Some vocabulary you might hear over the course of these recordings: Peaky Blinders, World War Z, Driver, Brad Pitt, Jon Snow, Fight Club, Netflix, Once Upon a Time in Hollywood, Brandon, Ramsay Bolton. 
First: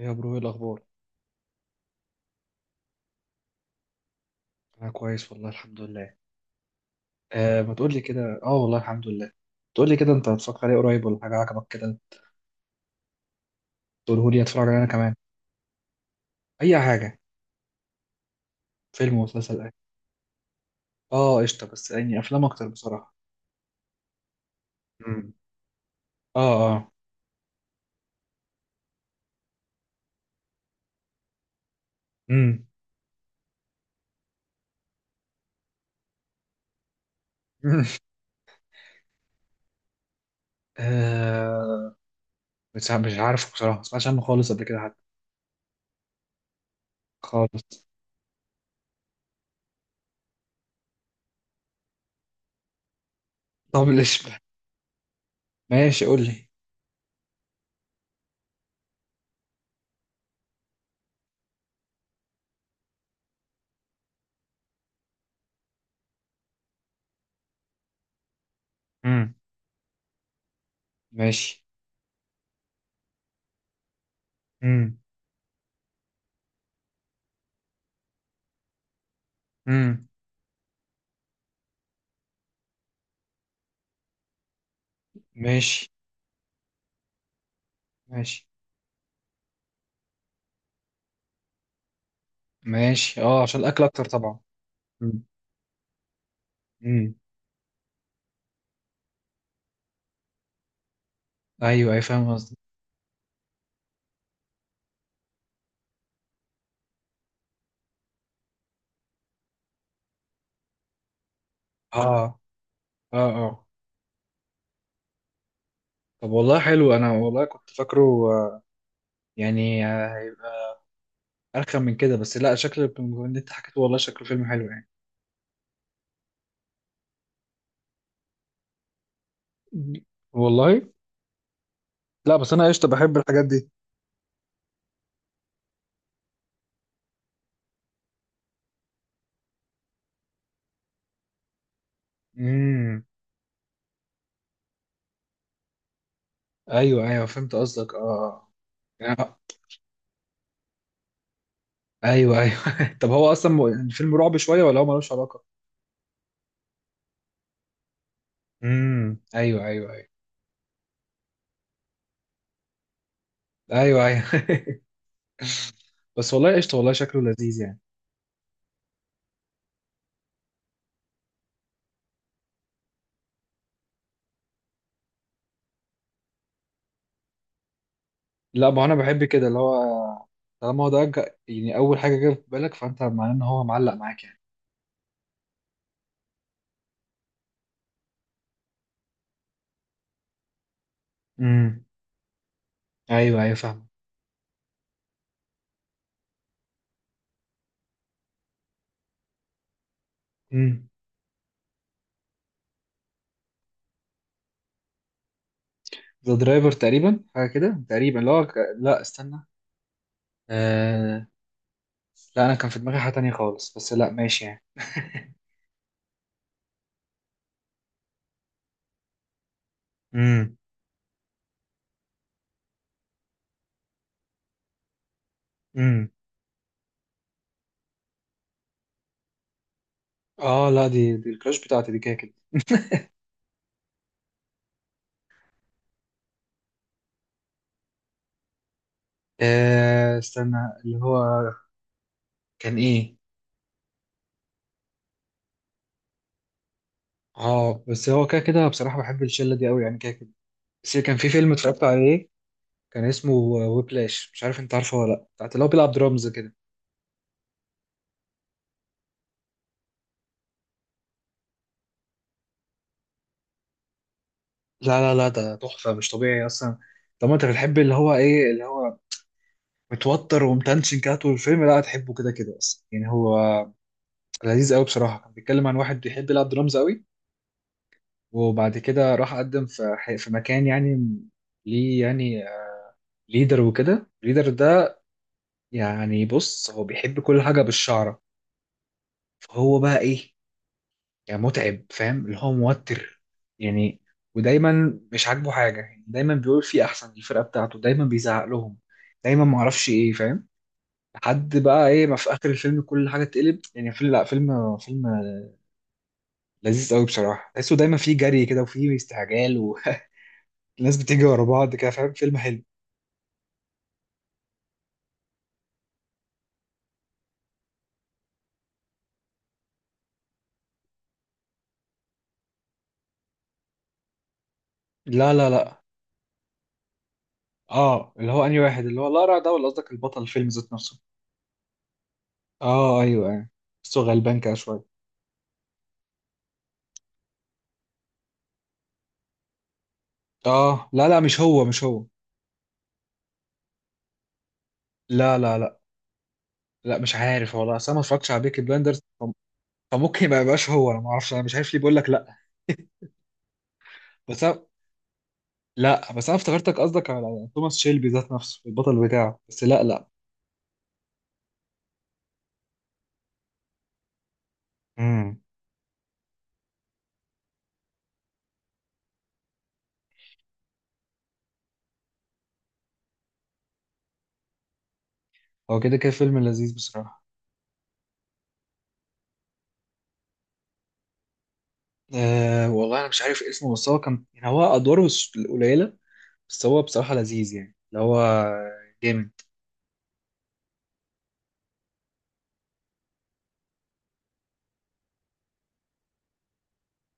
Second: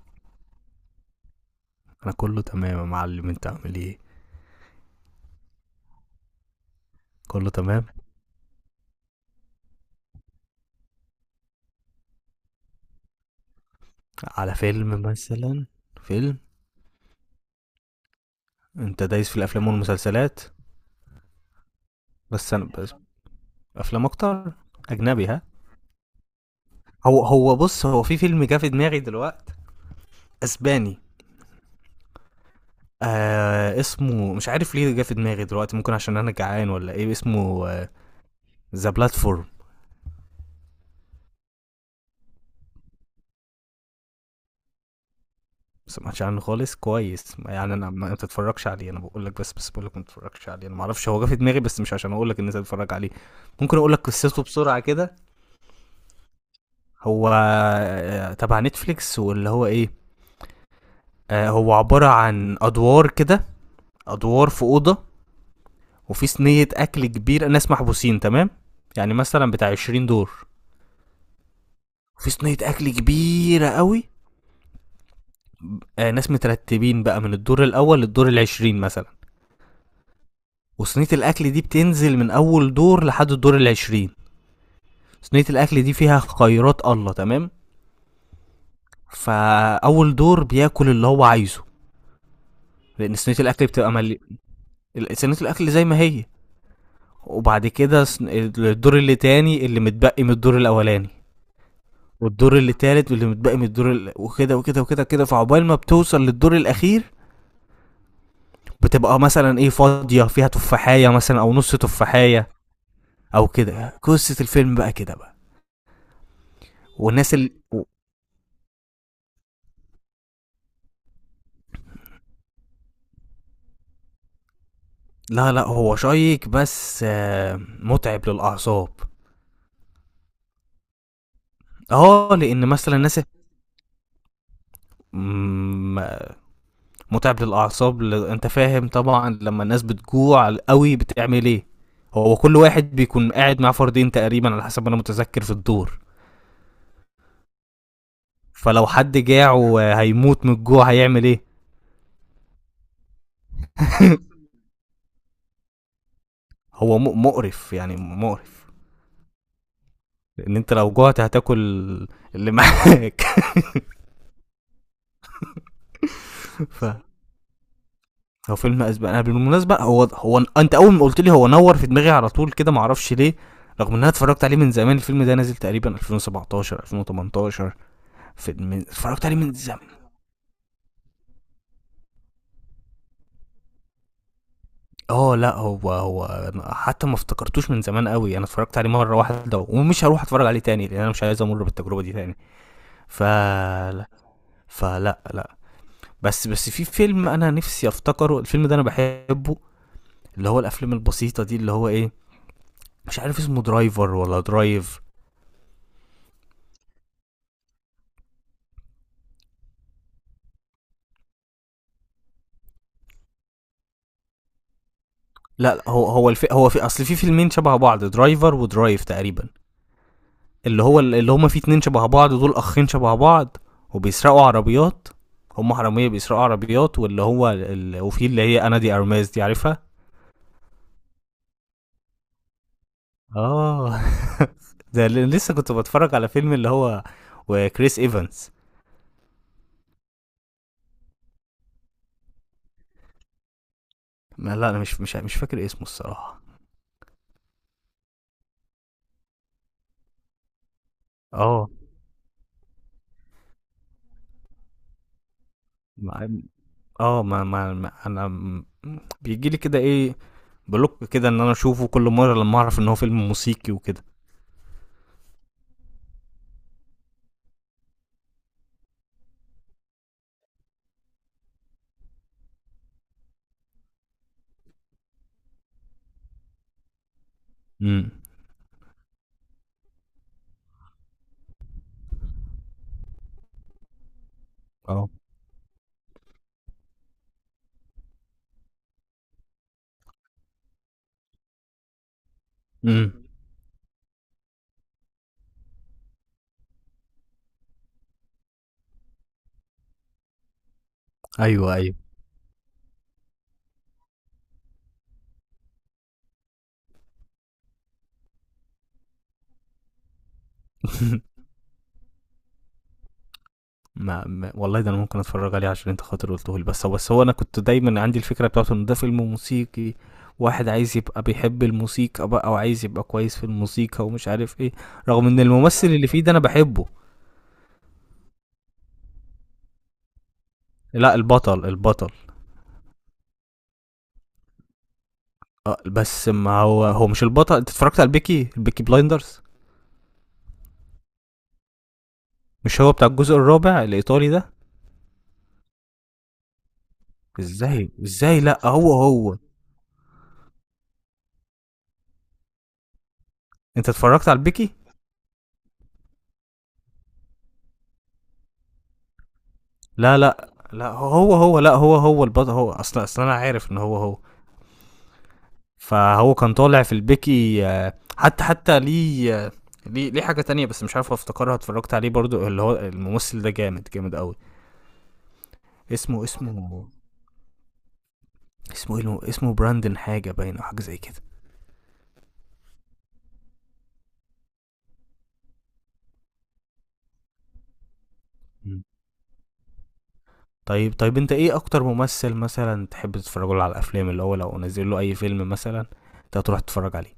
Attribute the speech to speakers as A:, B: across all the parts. A: يا برو، ايه الاخبار؟
B: انا كله تمام يا معلم، انت عامل ايه؟
A: انا كويس والله الحمد لله.
B: كله
A: آه، ما
B: تمام.
A: تقول لي كده. اه، والله الحمد لله. تقول لي كده، انت هتفكر عليه قريب ولا حاجه عجبك كده؟ تقوله لي
B: على
A: اتفرج عليه انا
B: فيلم
A: كمان.
B: مثلا؟ فيلم.
A: اي حاجه.
B: انت
A: فيلم
B: دايس في
A: ومسلسل
B: الافلام
A: اي.
B: والمسلسلات؟
A: اه، قشطه، بس يعني افلام
B: بس انا
A: اكتر
B: بس
A: بصراحه.
B: افلام اكتر. اجنبي،
A: امم.
B: ها؟
A: اه. اه.
B: هو هو بص، هو في فيلم جه في دماغي دلوقتي. اسباني.
A: امم.
B: اسمه، مش عارف ليه جه في دماغي دلوقتي، ممكن عشان انا جعان، ولا ايه اسمه؟ ذا بلاتفورم.
A: آه، مش عارف مش عارف بصراحه، ما سمعتش عنه خالص قبل كده حتى.
B: سمعتش عنه خالص، كويس،
A: خالص.
B: يعني انا ما بتتفرجش عليه، انا بقول لك. بس بقول لك ما تتفرجش عليه، انا ما اعرفش، هو جه في دماغي بس مش عشان اقول لك ان انت تتفرج عليه. ممكن
A: طب
B: اقول لك
A: ليش؟
B: قصته بسرعه كده.
A: ماشي، قول لي.
B: هو، تبع نتفليكس، واللي هو ايه. هو عبارة عن ادوار كده. ادوار في اوضة، وفي صينية اكل كبيرة، ناس محبوسين، تمام. يعني
A: امم.
B: مثلا بتاع 20 دور.
A: ماشي.
B: وفي صينية اكل كبيرة قوي.
A: امم.
B: ناس مترتبين بقى من الدور الاول للدور العشرين مثلا.
A: امم.
B: وصينية الاكل دي بتنزل من اول دور لحد الدور العشرين. صينية الاكل
A: ماشي.
B: دي فيها خيرات الله، تمام.
A: ماشي.
B: فاول دور بياكل اللي هو عايزه، لان
A: ماشي.
B: صينية
A: اه، عشان
B: الاكل
A: الاكل
B: بتبقى
A: اكتر
B: ملي.
A: طبعا. امم.
B: صينية الاكل زي ما هي.
A: امم.
B: وبعد كده الدور اللي تاني، اللي متبقي من الدور الاولاني.
A: ايوه اي، فاهم قصدك.
B: والدور اللي تالت، واللي متبقي من الدور وكده وكده وكده كده، فعقبال ما بتوصل للدور الاخير. بتبقى مثلا، ايه، فاضيه فيها تفاحيه مثلا او نص
A: اه.
B: تفاحيه.
A: اه.
B: او
A: اه.
B: كده، قصه الفيلم بقى كده بقى.
A: طب والله حلو، انا
B: والناس
A: والله
B: ال...
A: كنت
B: و-
A: فاكره آه، يعني هيبقى ارخم من كده. بس لا، شكل اللي انت حكيته والله شكله فيلم حلو يعني.
B: لا، لا، هو شيق بس متعب للاعصاب.
A: والله لا،
B: اه،
A: بس
B: لان
A: انا قشطه
B: مثلا
A: بحب
B: الناس.
A: الحاجات دي.
B: مم، متعب للاعصاب، انت فاهم طبعا لما الناس بتجوع قوي بتعمل ايه. هو كل واحد
A: امم.
B: بيكون قاعد مع فردين تقريبا على حسب ما انا متذكر في الدور.
A: ايوه ايوه، فهمت قصدك. اه.
B: فلو
A: آه.
B: حد
A: آه.
B: جاع وهيموت من الجوع، هيعمل ايه؟
A: ايوه ايوه. طب هو اصلا الفيلم رعب شويه ولا هو ملوش علاقه؟
B: هو مقرف، يعني مقرف.
A: امم. ايوه ايوه ايوه.
B: لان انت لو جوعت هتاكل اللي معاك.
A: ايوه ايوه. بس والله قشطه،
B: ف
A: والله شكله لذيذ يعني.
B: هو فيلم اسبق انا بالمناسبه، هو انت اول ما قلت لي هو نور في دماغي على طول كده، معرفش ليه. رغم ان انا اتفرجت عليه من زمان. الفيلم ده نازل تقريبا 2017 2018.
A: لا، ما انا بحب
B: اتفرجت عليه
A: كده
B: من
A: اللي هو.
B: زمان.
A: طالما هو ده يعني اول حاجه جت في بالك، فانت معناه ان هو معلق معاك يعني.
B: اه، لا، هو. حتى ما افتكرتوش من زمان قوي، انا اتفرجت عليه مره واحده ومش هروح اتفرج عليه تاني، لان انا مش عايز امر
A: امم.
B: بالتجربه دي تاني. ف
A: ايوه ايوه فاهم.
B: فلا، لا. بس في فيلم انا نفسي افتكره، الفيلم ده انا بحبه. اللي هو
A: امم.
B: الافلام البسيطه دي، اللي هو ايه. مش عارف اسمه، درايفر ولا درايف؟
A: ذا درايفر تقريبا، حاجه كده تقريبا. لا لا استنى. آه... لا، انا كان في دماغي حاجه تانية خالص، بس لا ماشي يعني.
B: لا، لا، هو هو في اصل في فيلمين شبه بعض، درايفر ودرايف تقريبا.
A: امم.
B: اللي هو، اللي هما فيه اتنين شبه بعض، دول اخين شبه بعض. وبيسرقوا عربيات. هما حراميه
A: امم.
B: بيسرقوا عربيات، واللي هو وفي اللي هي، انا دي ارماز دي عارفها.
A: اه لا، دي الكراش بتاعتي دي كده كده.
B: اه. ده لسه كنت بتفرج على فيلم اللي هو. وكريس ايفنز.
A: استنى، اللي هو، كان ايه؟
B: ما، لا، انا مش فاكر اسمه الصراحه.
A: اه، بس هو كده كده بصراحه بحب الشله دي قوي يعني كده كده. بس كان في فيلم
B: اه.
A: اتفرجت عليه، كان اسمه ويبلاش، مش عارف انت عارفه ولا لا، بتاعت اللي هو بيلعب درامز
B: مع-
A: كده.
B: اه. بيجي لي كده ايه، بلوك كده، ان انا اشوفه كل مره لما اعرف ان هو فيلم موسيقي وكده.
A: لا لا لا، ده تحفه مش طبيعي اصلا. طب ما انت بتحب اللي هو ايه، اللي هو متوتر ومتنشن كده طول الفيلم. لا هتحبه كده كده اصلا يعني. هو لذيذ قوي بصراحه. كان بيتكلم عن واحد بيحب يلعب درامز قوي،
B: امم.
A: وبعد كده راح قدم في في مكان يعني، ليه يعني، ليدر. وكده الليدر ده
B: اه.
A: يعني، بص هو بيحب كل حاجه بالشعره. فهو بقى ايه، يعني متعب، فاهم اللي هو موتر
B: امم.
A: يعني. ودايما مش عاجبه حاجه، يعني دايما بيقول في احسن، الفرقه بتاعته دايما بيزعق لهم، دايما معرفش ايه، فاهم. لحد
B: ايوه،
A: بقى
B: ايوه.
A: ايه ما في اخر الفيلم كل حاجه اتقلب. يعني فيلم، لا، فيلم، فيلم لذيذ قوي بصراحه. تحسه دايما فيه جري كده وفيه استعجال والناس بتيجي ورا بعض كده، فاهم. فيلم حلو.
B: والله، ده انا ممكن اتفرج عليه عشان انت خاطر قلته لي، بس هو انا كنت دايما عندي الفكره بتاعته ان ده فيلم موسيقي، واحد عايز يبقى بيحب الموسيقى بقى وعايز يبقى كويس في الموسيقى ومش عارف ايه. رغم
A: لا
B: ان
A: لا لا.
B: الممثل اللي فيه ده انا بحبه.
A: اه، اللي هو انهي واحد، اللي هو لارا ده، ولا قصدك البطل الفيلم ذات نفسه؟
B: لا، البطل البطل.
A: اه، ايوه ايوه. بس هو غلبان كده شويه.
B: اه، بس ما هو، هو مش البطل. انت اتفرجت على البيكي بلايندرز؟
A: اه لا لا، مش هو مش هو.
B: مش هو بتاع الجزء الرابع الايطالي ده؟
A: لا لا لا. لا مش عارف والله،
B: ازاي،
A: اصل انا ما اتفرجتش
B: ازاي؟
A: على بيكي
B: لا، هو
A: بلاندرز
B: هو
A: فممكن ما يبقاش هو، انا ما اعرفش، انا مش عارف ليه بقول لك لا.
B: انت اتفرجت على
A: بس أنا-
B: البيكي؟
A: لا بس انا افتكرتك قصدك على توماس شيلبي ذات نفسه، البطل بتاعه، بس لا لا.
B: لا، لا، لا، هو. لا، هو البطل. هو اصلا، اصلا انا عارف ان هو هو.
A: امم.
B: فهو كان طالع في البيكي، حتى ليه، ليه حاجه تانية بس مش عارف افتكرها، اتفرجت عليه برضو، اللي هو الممثل ده جامد جامد قوي.
A: هو كده كده
B: اسمه
A: فيلم
B: اسمه
A: لذيذ بصراحة.
B: اسمه براندن حاجه باين، او حاجه زي كده.
A: أه والله أنا مش عارف اسمه، بس هو كان يعني هو أدواره مش قليلة. بس هو بصراحة لذيذ يعني اللي هو جامد.
B: طيب، طيب، انت ايه اكتر ممثل مثلا تحب تتفرج له على الافلام، اللي هو لو نزل له اي فيلم مثلا انت هتروح تتفرج عليه؟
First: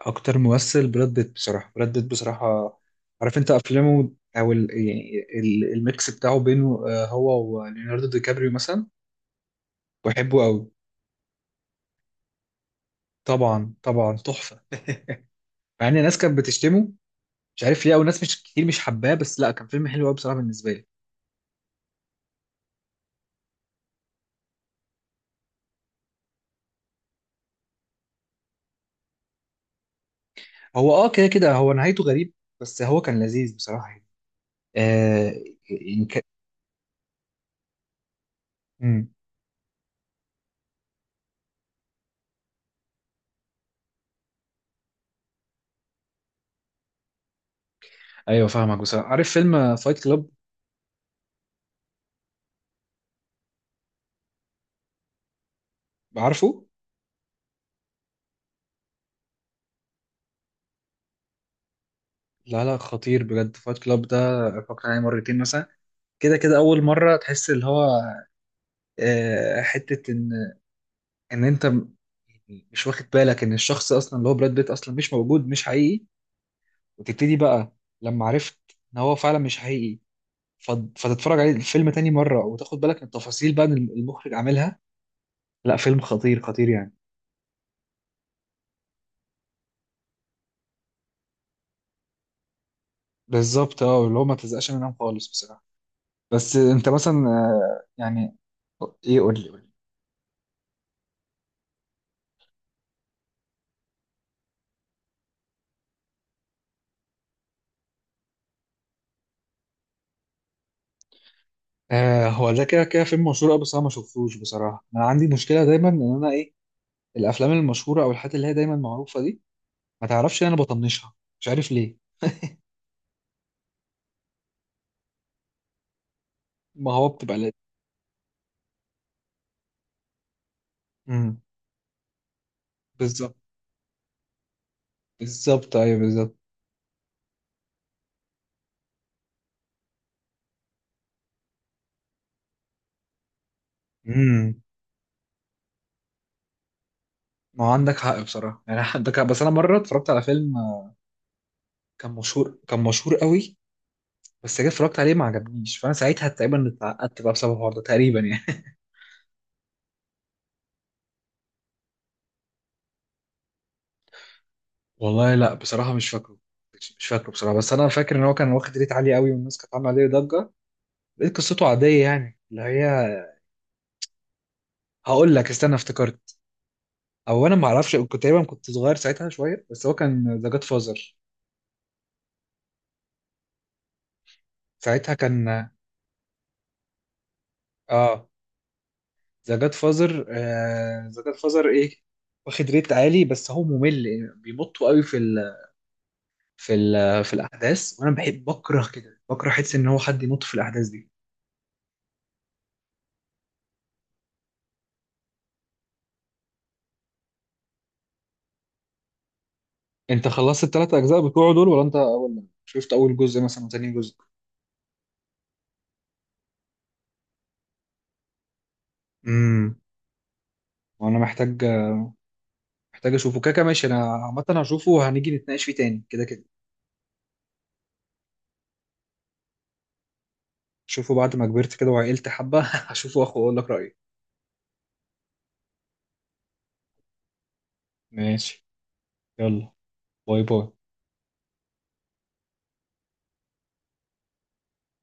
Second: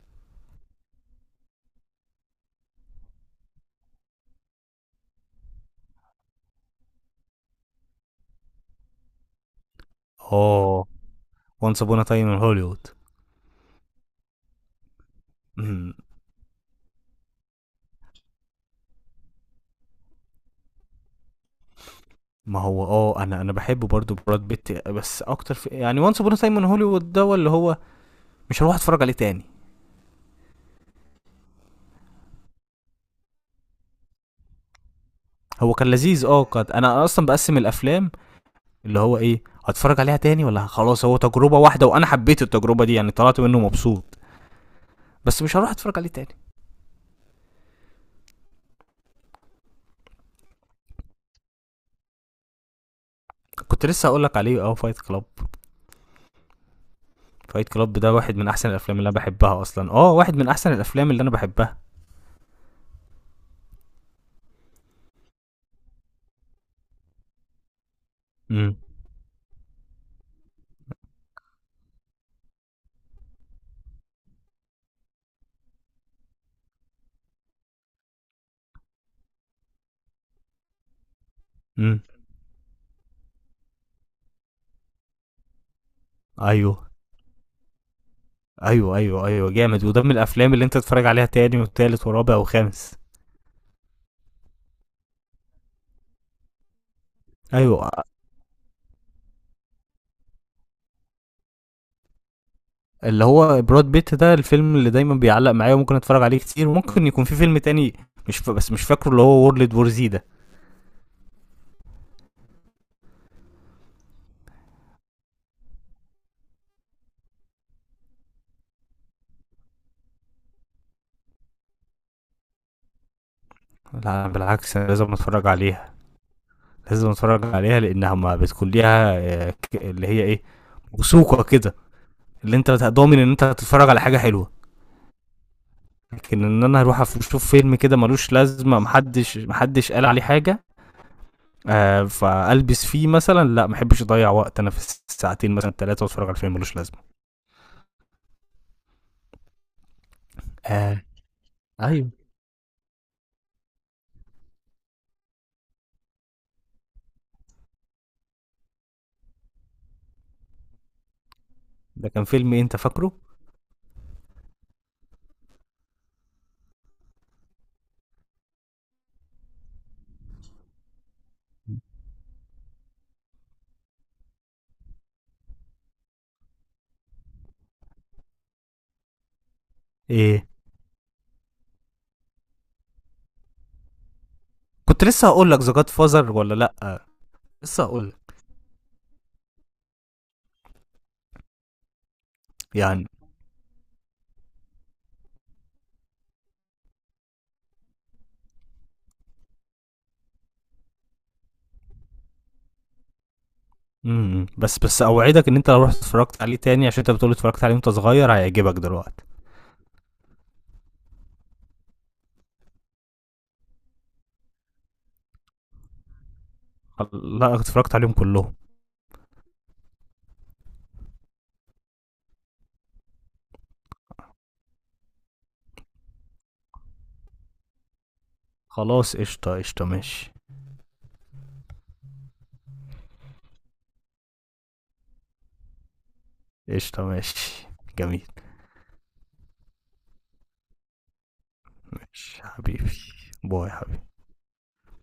A: أكتر ممثل براد بيت بصراحة، براد بيت بصراحة. عارف أنت أفلامه، أو ال... يعني ال- الميكس بتاعه بينه هو وليوناردو دي كابريو مثلا. بحبه أوي.
B: اه. وانس ابونا تايم ان هوليوود.
A: طبعا طبعا تحفة. مع
B: مم.
A: إن الناس كانت بتشتمه، مش عارف ليه، او ناس مش كتير مش حباه، بس لا كان فيلم حلو قوي بصراحه بالنسبه لي.
B: ما هو اه، انا بحب برضو براد بيت، بس اكتر في يعني وانس ابونا تايم ان هوليوود ده، اللي هو مش هروح اتفرج عليه تاني.
A: هو اه كده كده هو نهايته غريب، بس هو كان لذيذ بصراحه يعني. آه
B: هو كان
A: يعني
B: لذيذ، اه، قد انا اصلا بقسم الافلام، اللي
A: مم.
B: هو ايه، هتفرج عليها تاني ولا خلاص هو تجربه واحده وانا حبيت التجربه دي، يعني طلعت منه مبسوط، بس مش هروح اتفرج عليه تاني.
A: ايوه فاهمك بصراحه. عارف فيلم فايت كلاب؟
B: كنت لسه هقول لك عليه، اه، فايت كلاب.
A: عارفه.
B: فايت كلاب ده واحد من احسن الافلام اللي انا بحبها اصلا، اه، واحد من احسن الافلام اللي انا بحبها.
A: لا لا، خطير بجد فايت كلاب ده. اتفرجت عليه مرتين مثلا، كده كده. اول مره تحس اللي هو،
B: امم.
A: آه، حته ان، ان انت م- مش واخد بالك ان الشخص اصلا اللي هو براد بيت اصلا مش موجود، مش حقيقي، وتبتدي بقى لما عرفت ان هو فعلا مش حقيقي، فتتفرج عليه الفيلم
B: امم.
A: تاني مرة وتاخد بالك من التفاصيل بقى اللي المخرج عاملها. لا، فيلم خطير خطير
B: ايوه،
A: يعني.
B: ايوه. ايوه، ايوه. جامد، وده من الافلام اللي انت تتفرج عليها تاني وتالت ورابع وخامس.
A: بالظبط، اه اللي هو ما تزقش منهم خالص بصراحة. بس انت مثلا
B: ايوه.
A: يعني، ايه، قول لي قول لي.
B: اللي هو براد بيت ده الفيلم اللي دايما بيعلق معايا وممكن اتفرج عليه كتير، وممكن يكون في فيلم تاني مش ف... بس مش فاكره، اللي هو وورلد وور زي ده.
A: آه، هو ده كده كده فيلم مشهور قوي، بس انا ما شفتوش بصراحة. انا عندي مشكلة دايما ان انا ايه، الافلام المشهورة او الحاجات اللي هي دايما معروفة دي، ما تعرفش إن انا بطنشها. مش عارف ليه.
B: لا، بالعكس، أنا لازم اتفرج عليها.
A: ما هو
B: لازم
A: بتبقى
B: اتفرج
A: لازم.
B: عليها لانها ما بتكون ليها، اللي هي ايه،
A: امم.
B: وثوقه كده، اللي انت ضامن ان
A: بالظبط.
B: انت هتتفرج على حاجه حلوه.
A: بالظبط ايوه بالظبط.
B: لكن ان انا اروح اشوف فيلم كده ملوش لازمه، محدش قال عليه حاجه. فالبس فيه مثلا، لا، ما احبش اضيع
A: امم.
B: وقت انا في الساعتين مثلا ثلاثه، واتفرج على فيلم ملوش لازمه.
A: ما هو عندك حق بصراحة يعني. عندك حق، بس انا مرة اتفرجت على فيلم
B: آه. ايوه.
A: كان مشهور قوي. بس جيت اتفرجت عليه ما عجبنيش، فانا ساعتها تقريبا اتعقدت بقى بسبب الحوار ده تقريبا يعني.
B: ده كان فيلم إيه، انت فاكره؟
A: والله لا بصراحه مش فاكره. مش فاكره بصراحه، بس انا فاكر ان هو كان واخد ريت عالي قوي والناس كانت عامله عليه ضجه. لقيت قصته عاديه يعني اللي هي. هقول لك، استنى، افتكرت. او انا ما اعرفش، كنت تقريبا، كنت صغير ساعتها شويه، بس هو كان
B: ايه؟
A: ذا جاد فازر.
B: كنت
A: ساعتها
B: لسه هقول لك
A: كان
B: ذا جاد فازر، ولا لا؟ لسه هقول
A: اه
B: لك.
A: ذا جاد فازر. ذا جاد فازر ايه. واخد ريت
B: يعني.
A: عالي بس هو ممل يعني، بيمطوا قوي في في الاحداث، وانا بحب بكره كده، بكره حس ان هو حد ينط في الاحداث دي.
B: امم. بس اوعدك ان انت لو رحت اتفرجت عليه تاني، عشان انت بتقول اتفرجت عليه وانت صغير، هيعجبك دلوقتي.
A: انت خلصت الثلاث اجزاء بتوعه دول ولا انت اول شفت اول جزء مثلا وتاني جزء؟
B: لا، اتفرجت عليهم كلهم.
A: امم. وانا محتاج، محتاج اشوفه، كاكا، ماشي. انا عامه هشوفه وهنيجي نتناقش فيه تاني كده كده.
B: خلاص، قشطه، قشطه، ماشي.
A: شوفه بعد ما كبرت كده وعقلت حبه. هشوفه، واخد اقول لك رايي.
B: قشطه، ماشي. جميل.
A: ماشي. يلا. باي باي.
B: ماشي حبيبي. باي حبيبي.